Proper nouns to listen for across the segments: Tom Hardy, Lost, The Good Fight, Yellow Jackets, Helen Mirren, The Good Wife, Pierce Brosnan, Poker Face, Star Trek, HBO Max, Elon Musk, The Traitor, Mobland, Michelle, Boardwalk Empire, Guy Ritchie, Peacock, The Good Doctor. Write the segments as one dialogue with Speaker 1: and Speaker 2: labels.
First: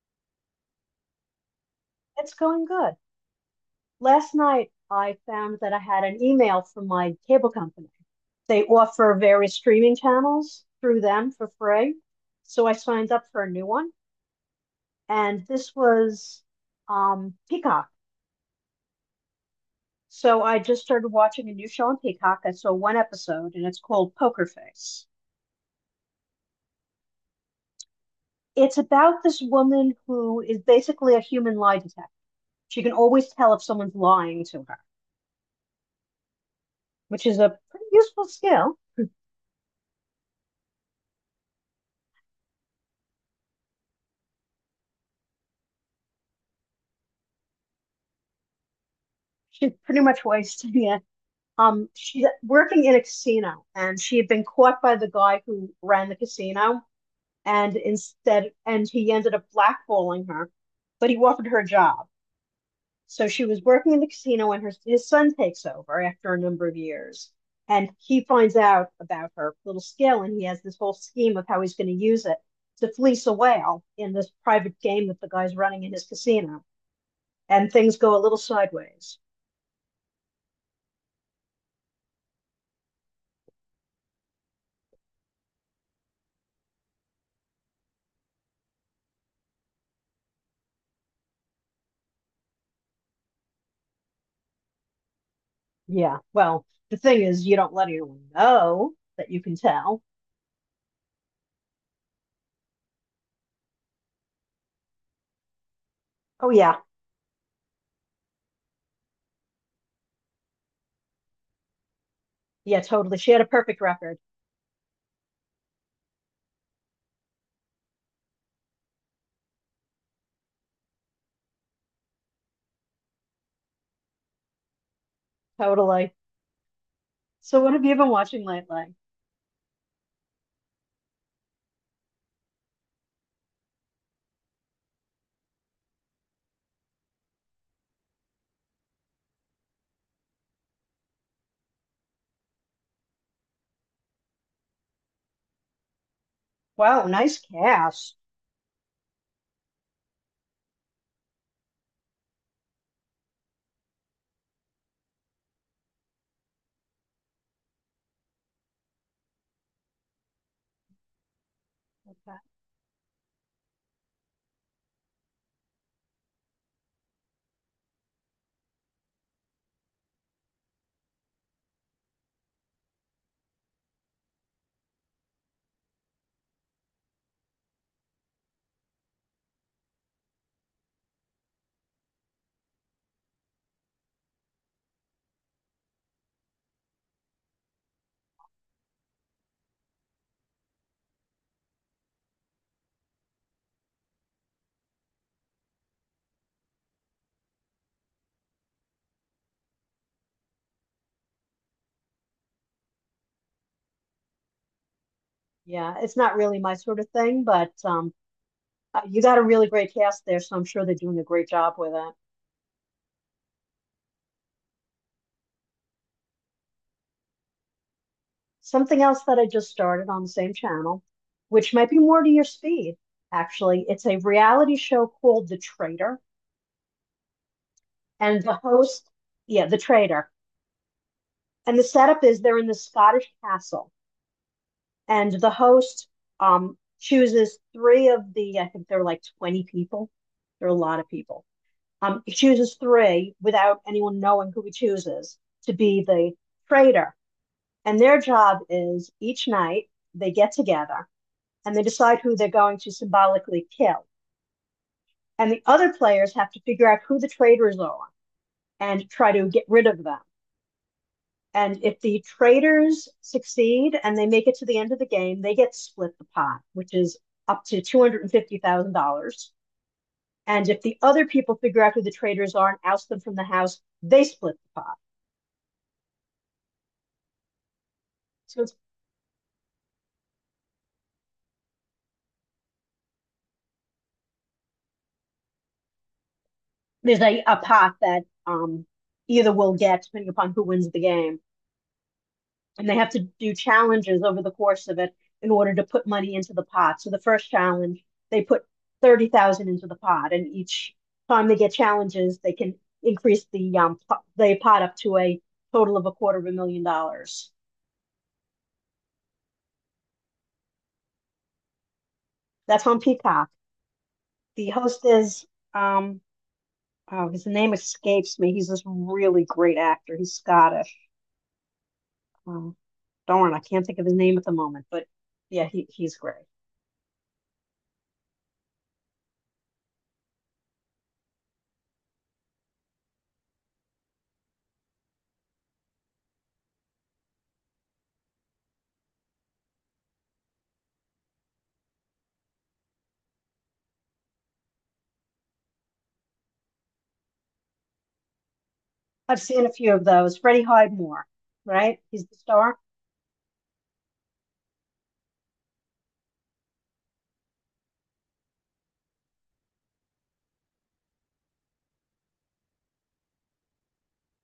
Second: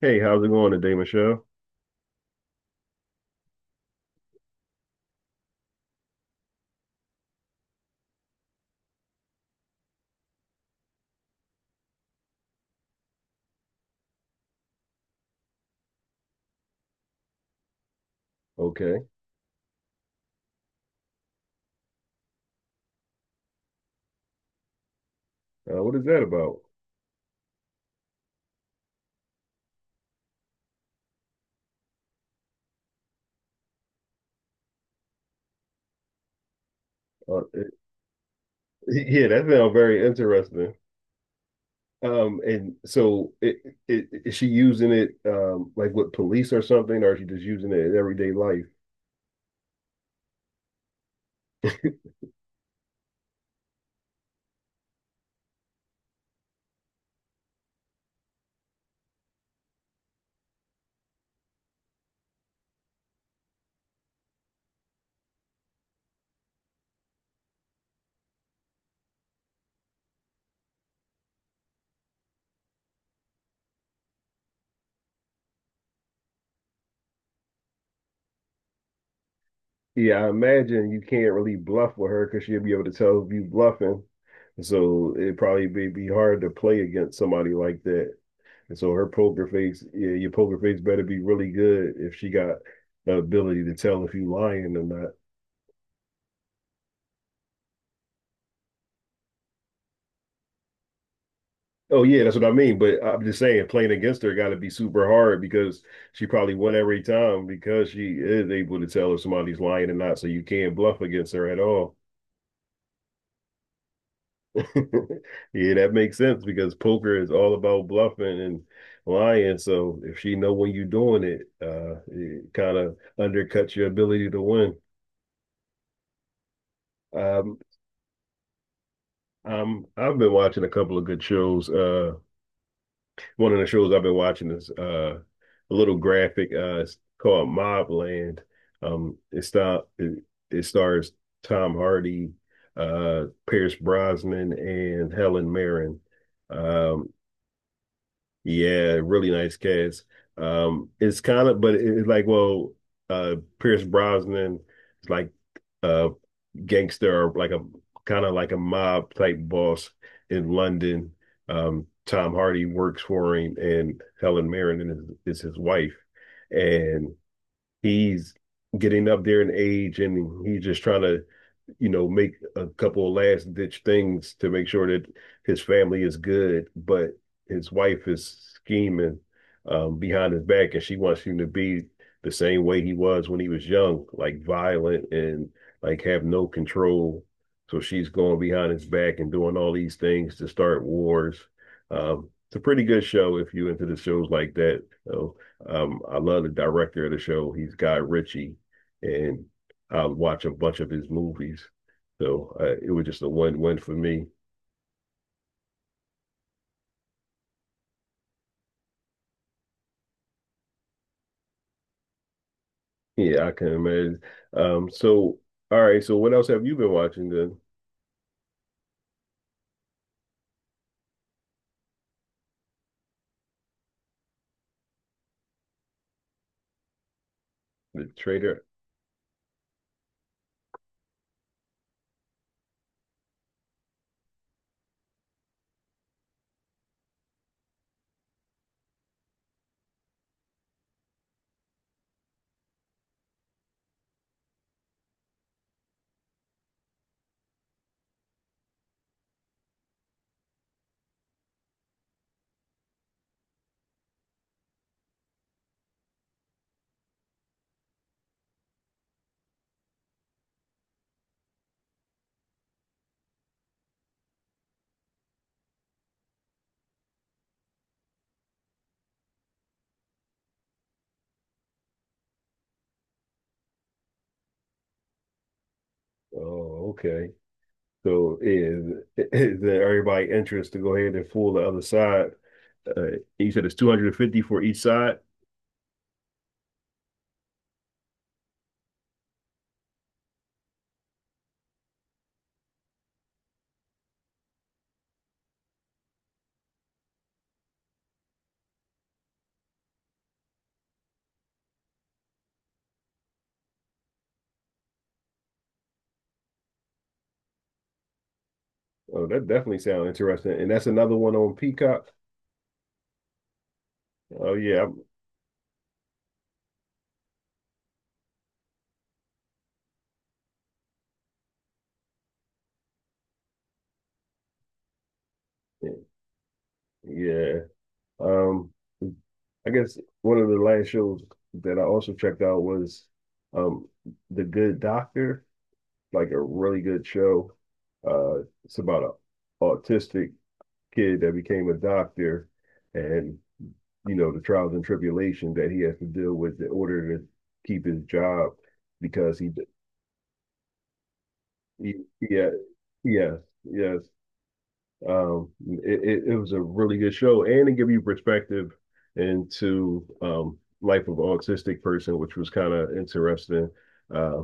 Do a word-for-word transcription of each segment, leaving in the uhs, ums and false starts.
Speaker 1: Hey, how's it going today, Michelle?
Speaker 2: It's going good. Last night, I found that I had an email from my cable company. They offer various streaming channels through them for free. So I signed up for a new one, and this was um, Peacock.
Speaker 1: Okay.
Speaker 2: So I just started watching a new show on Peacock. I saw one episode, and it's called Poker Face.
Speaker 1: Uh, what is that about?
Speaker 2: It's about this woman who is basically a human lie detector. She can always tell if someone's lying to her, which is
Speaker 1: Uh,
Speaker 2: a
Speaker 1: it-
Speaker 2: pretty useful skill.
Speaker 1: yeah, that sounds very interesting. Um, and so it, it, is she using it um like with police or something, or is she just using it in everyday life?
Speaker 2: She's pretty much wasting it. Um, she's working in a casino, and she had been caught by the guy who ran the casino, and instead, and he ended up blackballing her, but he offered her a job. So she was working in the casino, and her his son takes over after a number of years, and he finds out about her little skill, and he has this whole scheme of how he's going to use it to fleece a whale in this private game that the guy's running in his casino, and things go a little sideways.
Speaker 1: Yeah, I imagine you can't really bluff with her because she'll be able to tell if you bluffing. So it probably be, be hard to play against somebody like that. And so her poker face, yeah, your poker face better be really good if she got the ability to tell if you lying or not.
Speaker 2: Yeah. Well, the thing is, you don't let anyone know that you can tell.
Speaker 1: Oh yeah, that's what I mean. But I'm just saying, playing against her got to be super hard because she
Speaker 2: Oh,
Speaker 1: probably won
Speaker 2: yeah.
Speaker 1: every time because she is able to tell if somebody's lying or not. So you can't bluff against her at all.
Speaker 2: Yeah, totally. She had a perfect record.
Speaker 1: Yeah, that makes sense because poker is all about bluffing and lying. So if she know when you're doing it, uh, it kind of undercuts your ability to win.
Speaker 2: Totally.
Speaker 1: Um,
Speaker 2: So, what have you been watching lately?
Speaker 1: um, I've been watching a couple of good shows. Uh, one of the shows I've been watching is uh, a little graphic. Uh, it's called Mobland. Um, it start it, it stars Tom Hardy, uh, Pierce Brosnan, and Helen Mirren.
Speaker 2: Wow,
Speaker 1: Um,
Speaker 2: nice cast.
Speaker 1: yeah, really nice cast. Um, it's kind of, but it's like, well, uh, Pierce Brosnan is like uh, gangster or like a kind of like a mob type boss in London. Um, Tom
Speaker 2: Okay.
Speaker 1: Hardy works for him, and Helen Mirren is, is his wife, and he's getting up there in age, and he's just trying to you know, make a couple of last ditch things to make sure that his family is good, but his wife is scheming um, behind his back, and she wants him to be the same way he was when he was young, like violent and like have no control. So she's going behind his back and doing all these things to start wars. Um, it's a pretty good show if you into the shows like that. So um, I love the director of the show. He's Guy Ritchie, and I watch a bunch of his movies. So uh, it was just a one-one for me.
Speaker 2: Yeah, it's not really my sort of thing, but um, uh, you got a really great cast there, so I'm sure they're doing a great job with it.
Speaker 1: Yeah, I can imagine. Um, so, all right, so what else have you been watching? The
Speaker 2: Something else that I just started on the same channel, which might be more to your speed, actually. It's a reality show called The Traitor,
Speaker 1: the
Speaker 2: and the
Speaker 1: trader.
Speaker 2: host, yeah, The Traitor. And the setup is they're in the Scottish castle, and the host um, chooses three of the, I think they're like twenty people. There are a lot of people. Um, he chooses three without anyone knowing who he chooses to be the traitor. And their job is each night they get together and they decide who they're going to symbolically kill. And the other players have to figure out who the traitors are and try to get rid of them. And if the traders succeed and they make it to the end of the game, they get split the pot, which is up to two hundred fifty thousand dollars. And if the other people figure out who the traders are and oust them from the house, they split the pot.
Speaker 1: Oh, okay. So
Speaker 2: So it's,
Speaker 1: is is there everybody interest to go ahead and fool the other side? Uh, you said it's two hundred fifty for each side.
Speaker 2: there's a, a pot that um, either will get, depending upon who wins the game, and they have to do challenges over the course of it in order to put money into the pot. So the first challenge, they put thirty thousand into the pot, and each time they get challenges, they can increase the um the pot up to a total of a quarter of a million dollars.
Speaker 1: Oh, that definitely sounds interesting. And that's another one on Peacock.
Speaker 2: That's on Peacock.
Speaker 1: Oh
Speaker 2: The
Speaker 1: yeah, I'm-
Speaker 2: host is um oh his name escapes me. He's this really great actor. He's Scottish. Um, darn, I can't think of his name at the moment, but yeah, he, he's great.
Speaker 1: yeah. Um, I guess one of the last shows that I also checked out was um The Good Doctor. Like a really good show. Uh, it's about an autistic kid that became a doctor, and you know the trials and tribulations that he has to deal with in order to keep his job. Because
Speaker 2: I've
Speaker 1: he,
Speaker 2: seen a few of those. Freddie Highmore,
Speaker 1: he
Speaker 2: right? He's the
Speaker 1: Yeah,
Speaker 2: star.
Speaker 1: yes, yes, um it, it, was a really good show, and it gave you perspective into um life of an autistic person, which was kind of interesting. uh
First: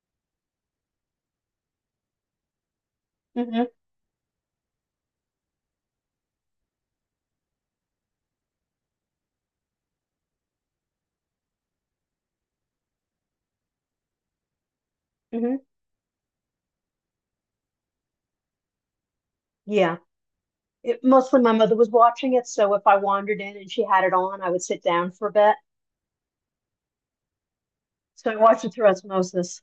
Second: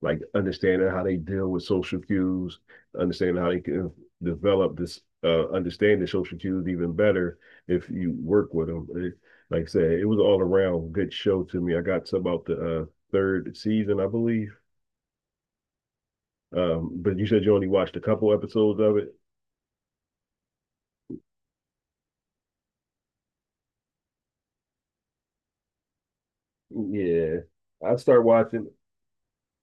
Speaker 1: like understanding how they deal with social cues, understanding how they
Speaker 2: Hmm.
Speaker 1: can develop this uh understanding social cues even better if you work with them. It, like I said, it was all around good show to me. I got to about the uh third season, I believe.
Speaker 2: Hmm.
Speaker 1: Um but you said you only watched a couple episodes of it.
Speaker 2: Yeah. It, mostly my mother was watching it, so if I wandered in and she had it on, I would sit down for a bit.
Speaker 1: Yeah, I started
Speaker 2: So I watched
Speaker 1: watching.
Speaker 2: it through osmosis.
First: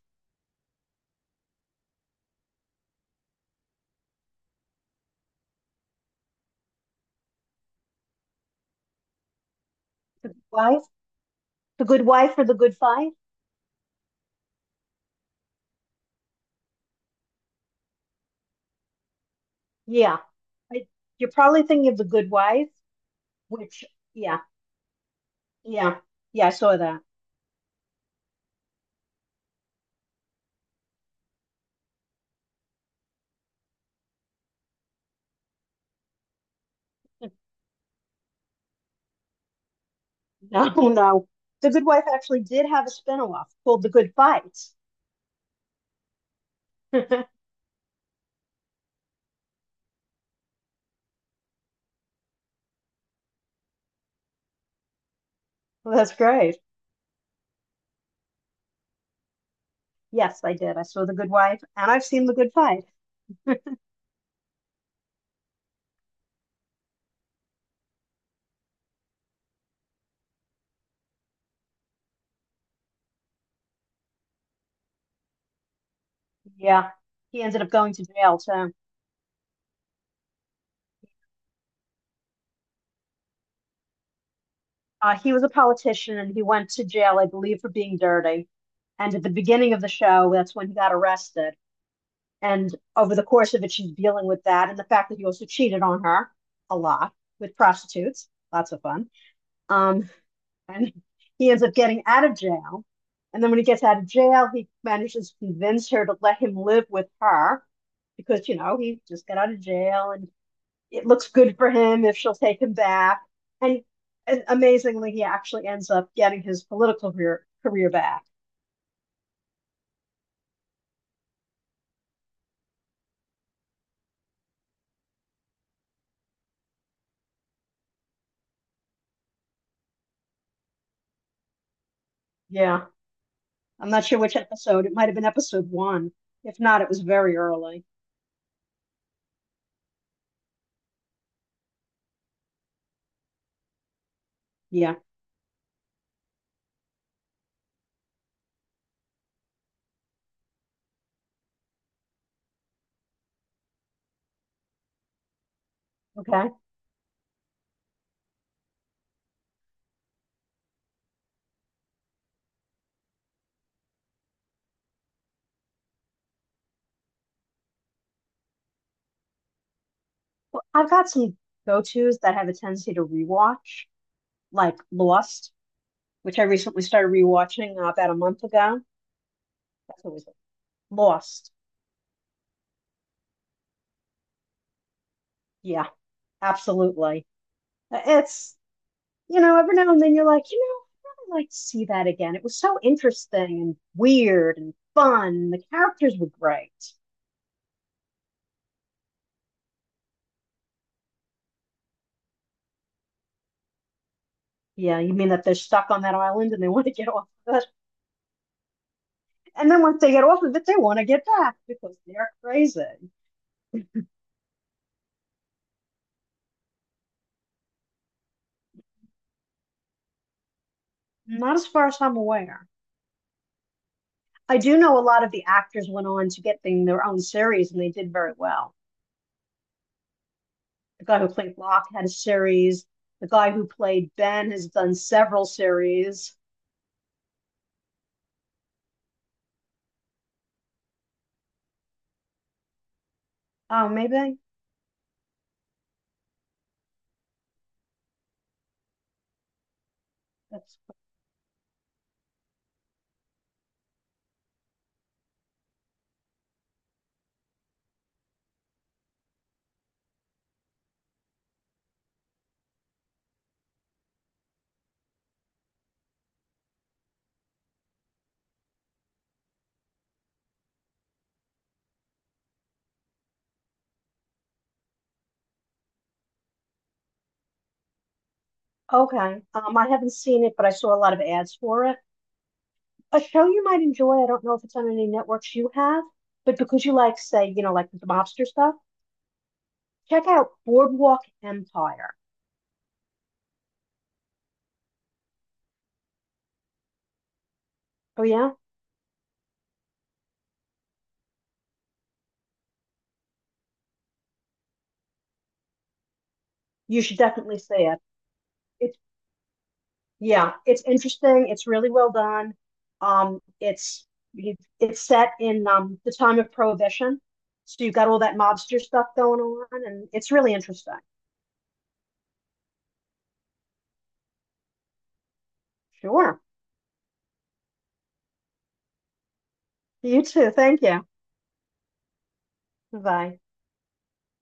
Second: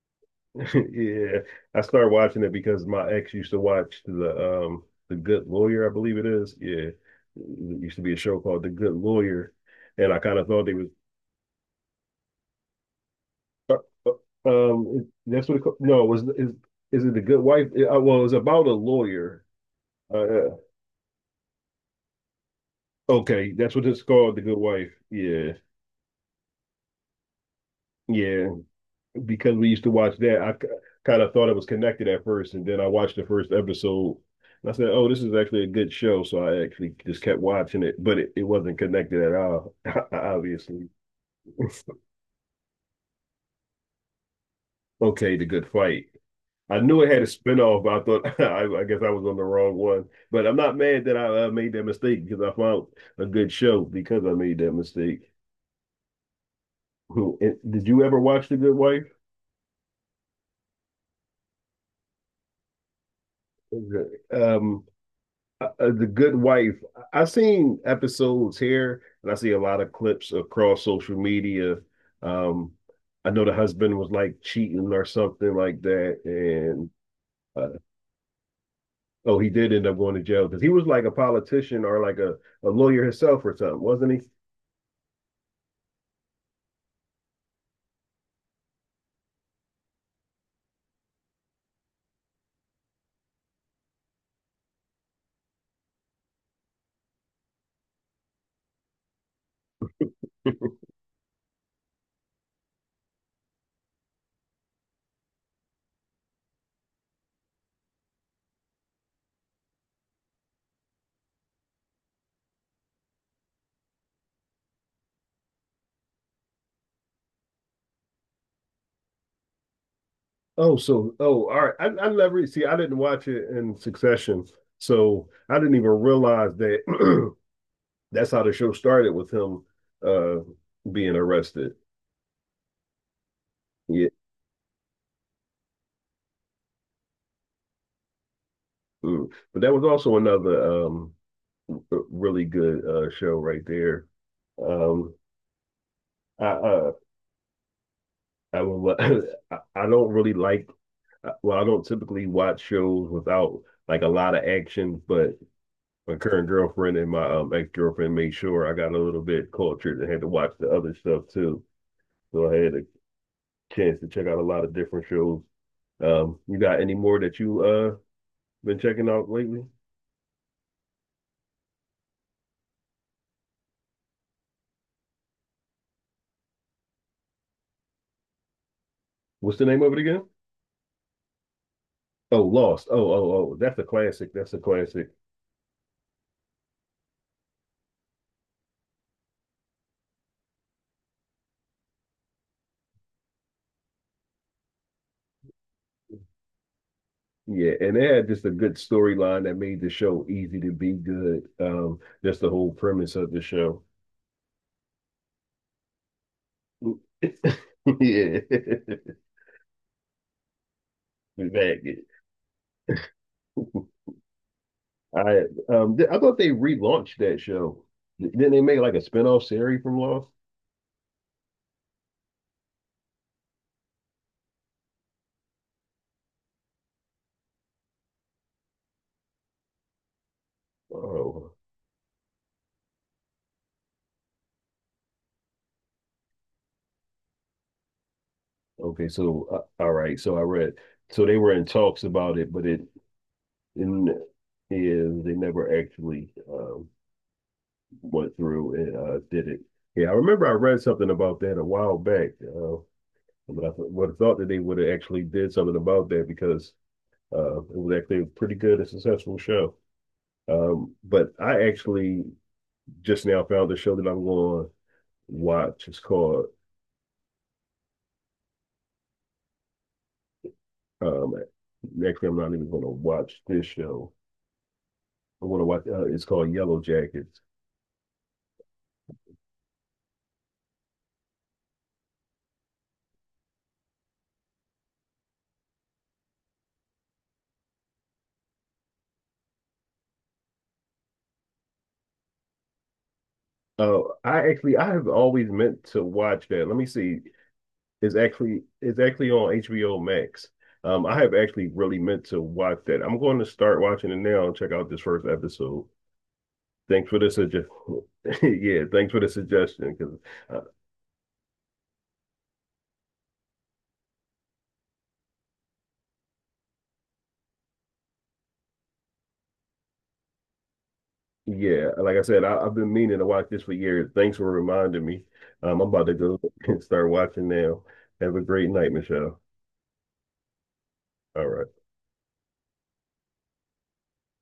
Speaker 1: Yeah, I started watching it because my ex used to watch the um the Good Lawyer, I believe it is. Yeah, it used to be a show called The Good Lawyer, and I
Speaker 2: The
Speaker 1: kind
Speaker 2: Good
Speaker 1: of thought they
Speaker 2: Wife?
Speaker 1: was.
Speaker 2: The Good Wife or The Good Fight?
Speaker 1: uh, uh, um it- that's what it, ca- no, it was. Is is it the Good Wife? Uh, well, it's about a lawyer.
Speaker 2: Yeah.
Speaker 1: Uh, uh,
Speaker 2: I, you're probably thinking of The Good Wife,
Speaker 1: okay, that's
Speaker 2: which,
Speaker 1: what it's called,
Speaker 2: yeah,
Speaker 1: The Good Wife. Yeah,
Speaker 2: yeah, yeah, I saw that.
Speaker 1: yeah, because we used to watch that. I kind of thought it was connected at first, and then I watched the first episode. And I said, "Oh, this is actually a good show," so I actually just kept watching it, but it, it wasn't connected at all,
Speaker 2: No,
Speaker 1: obviously.
Speaker 2: no. The Good Wife actually did have a spin-off called The Good Fight.
Speaker 1: Okay, the Good Fight. I knew it had a spinoff, but I thought I, I guess I was on the wrong one. But I'm not mad that I uh, made that mistake because I found a good show because I made that mistake.
Speaker 2: Well, that's great.
Speaker 1: Who- and- Did you ever watch The Good Wife?
Speaker 2: Yes, I did. I saw The Good Wife, and I've seen The Good Fight.
Speaker 1: Okay. Um, uh, The good wife, I've seen episodes here, and I see a lot of clips across social media. um I know the husband was like cheating or something like that, and
Speaker 2: Yeah. He ended up
Speaker 1: uh,
Speaker 2: going to jail, too.
Speaker 1: oh, he did end up going to jail because he was like a politician or like a, a lawyer himself or something, wasn't he?
Speaker 2: Uh, he was a politician and he went to jail, I believe, for being dirty. And at the beginning of the show, that's when he got arrested. And over the course of it, she's dealing with that and the fact that he also cheated on her a lot with prostitutes. Lots of fun. Um, and he ends up getting out of jail. And then when he gets out of jail, he manages to convince her to let him live with her because, you know, he just got out of jail and it looks good for him if she'll take him back. And, and amazingly, he actually ends up getting his political career, career back.
Speaker 1: Oh, so, oh, all right. I, I never see, I didn't watch it in succession, so I didn't even realize that, that's how the show started with him uh being arrested.
Speaker 2: Yeah. I'm not
Speaker 1: Yeah.
Speaker 2: sure which episode. It might have been episode one. If not, it was very early.
Speaker 1: Mm. But that was also another um really good uh show right there.
Speaker 2: Yeah.
Speaker 1: Um I uh I will I, I don't really like uh, well, I don't typically watch shows without like a lot of action, but my current
Speaker 2: Okay.
Speaker 1: girlfriend and my um ex-girlfriend made sure I got a little bit cultured and had to watch the other stuff too. So I had a chance to check out a lot of different shows. Um you got any more that you uh been checking out lately?
Speaker 2: Well, I've got some go tos that have a tendency to rewatch, like Lost, which I recently started rewatching uh, about a month ago.
Speaker 1: What's the name of it
Speaker 2: That's
Speaker 1: again?
Speaker 2: always Lost.
Speaker 1: Oh, Lost. Oh, oh, oh, that's a classic. That's a classic.
Speaker 2: Yeah, absolutely. Uh, It's you know, every now and then you're like, you know, I'd really like to see that again. It was so interesting and weird and fun. The characters were great.
Speaker 1: Yeah, and they had just a good storyline that made the show easy to be good. Um, that's the whole premise of the show.
Speaker 2: Yeah, you mean that they're stuck on that island and they want to get off of it?
Speaker 1: Yeah,
Speaker 2: And then once they get off of it, they want to get back because
Speaker 1: Maggot.
Speaker 2: they're crazy.
Speaker 1: I um, th- I thought they relaunched that show. Didn't they make like a spin-off series from Lost?
Speaker 2: Not as far as I'm aware. I do know a lot of the actors went on to get their own series and they did very well. The guy who
Speaker 1: Oh,
Speaker 2: played Locke had a series. The guy who played Ben has done several series.
Speaker 1: okay. So uh, all right. So I read. So they were in talks about it, but it
Speaker 2: Oh,
Speaker 1: in
Speaker 2: maybe
Speaker 1: is they never actually um, went through and uh, did it. Yeah, I remember I
Speaker 2: that's
Speaker 1: read something about that a while back. Uh, But I would have thought that they would have actually did something about that because uh, it was actually a pretty good and successful show. Um, but I actually just now found the show that I'm going to watch. It's called. Um, Actually, I'm not even going to watch this show. I'm going to watch. Uh, it's called Yellow Jackets.
Speaker 2: okay. Um, I haven't seen it, but I saw a lot of ads for it. A show you might enjoy, I don't know if it's on any networks you have, but because you like, say, you know, like the mobster stuff, check out Boardwalk Empire.
Speaker 1: Uh, I actually I have always meant to watch that. Let me see. It's
Speaker 2: Oh, yeah?
Speaker 1: actually it's actually on H B O Max. Um, I have actually really meant to watch that. I'm going to start watching it now and check out this first episode.
Speaker 2: You
Speaker 1: Thanks
Speaker 2: should
Speaker 1: for the
Speaker 2: definitely
Speaker 1: suggestion.
Speaker 2: see it.
Speaker 1: Yeah,
Speaker 2: It's,
Speaker 1: thanks for the suggestion. Because
Speaker 2: yeah,
Speaker 1: uh,
Speaker 2: it's interesting. It's really well done. Um, it's it's set in um the time of Prohibition. So you have got all that mobster stuff going on, and it's really interesting.
Speaker 1: yeah, like I said, I, I've been meaning to watch this for years. Thanks for reminding me. Um, I'm about to go
Speaker 2: Sure.
Speaker 1: and start watching now. Have a great night, Michelle.
Speaker 2: You too. Thank you.
Speaker 1: All right.
Speaker 2: Bye.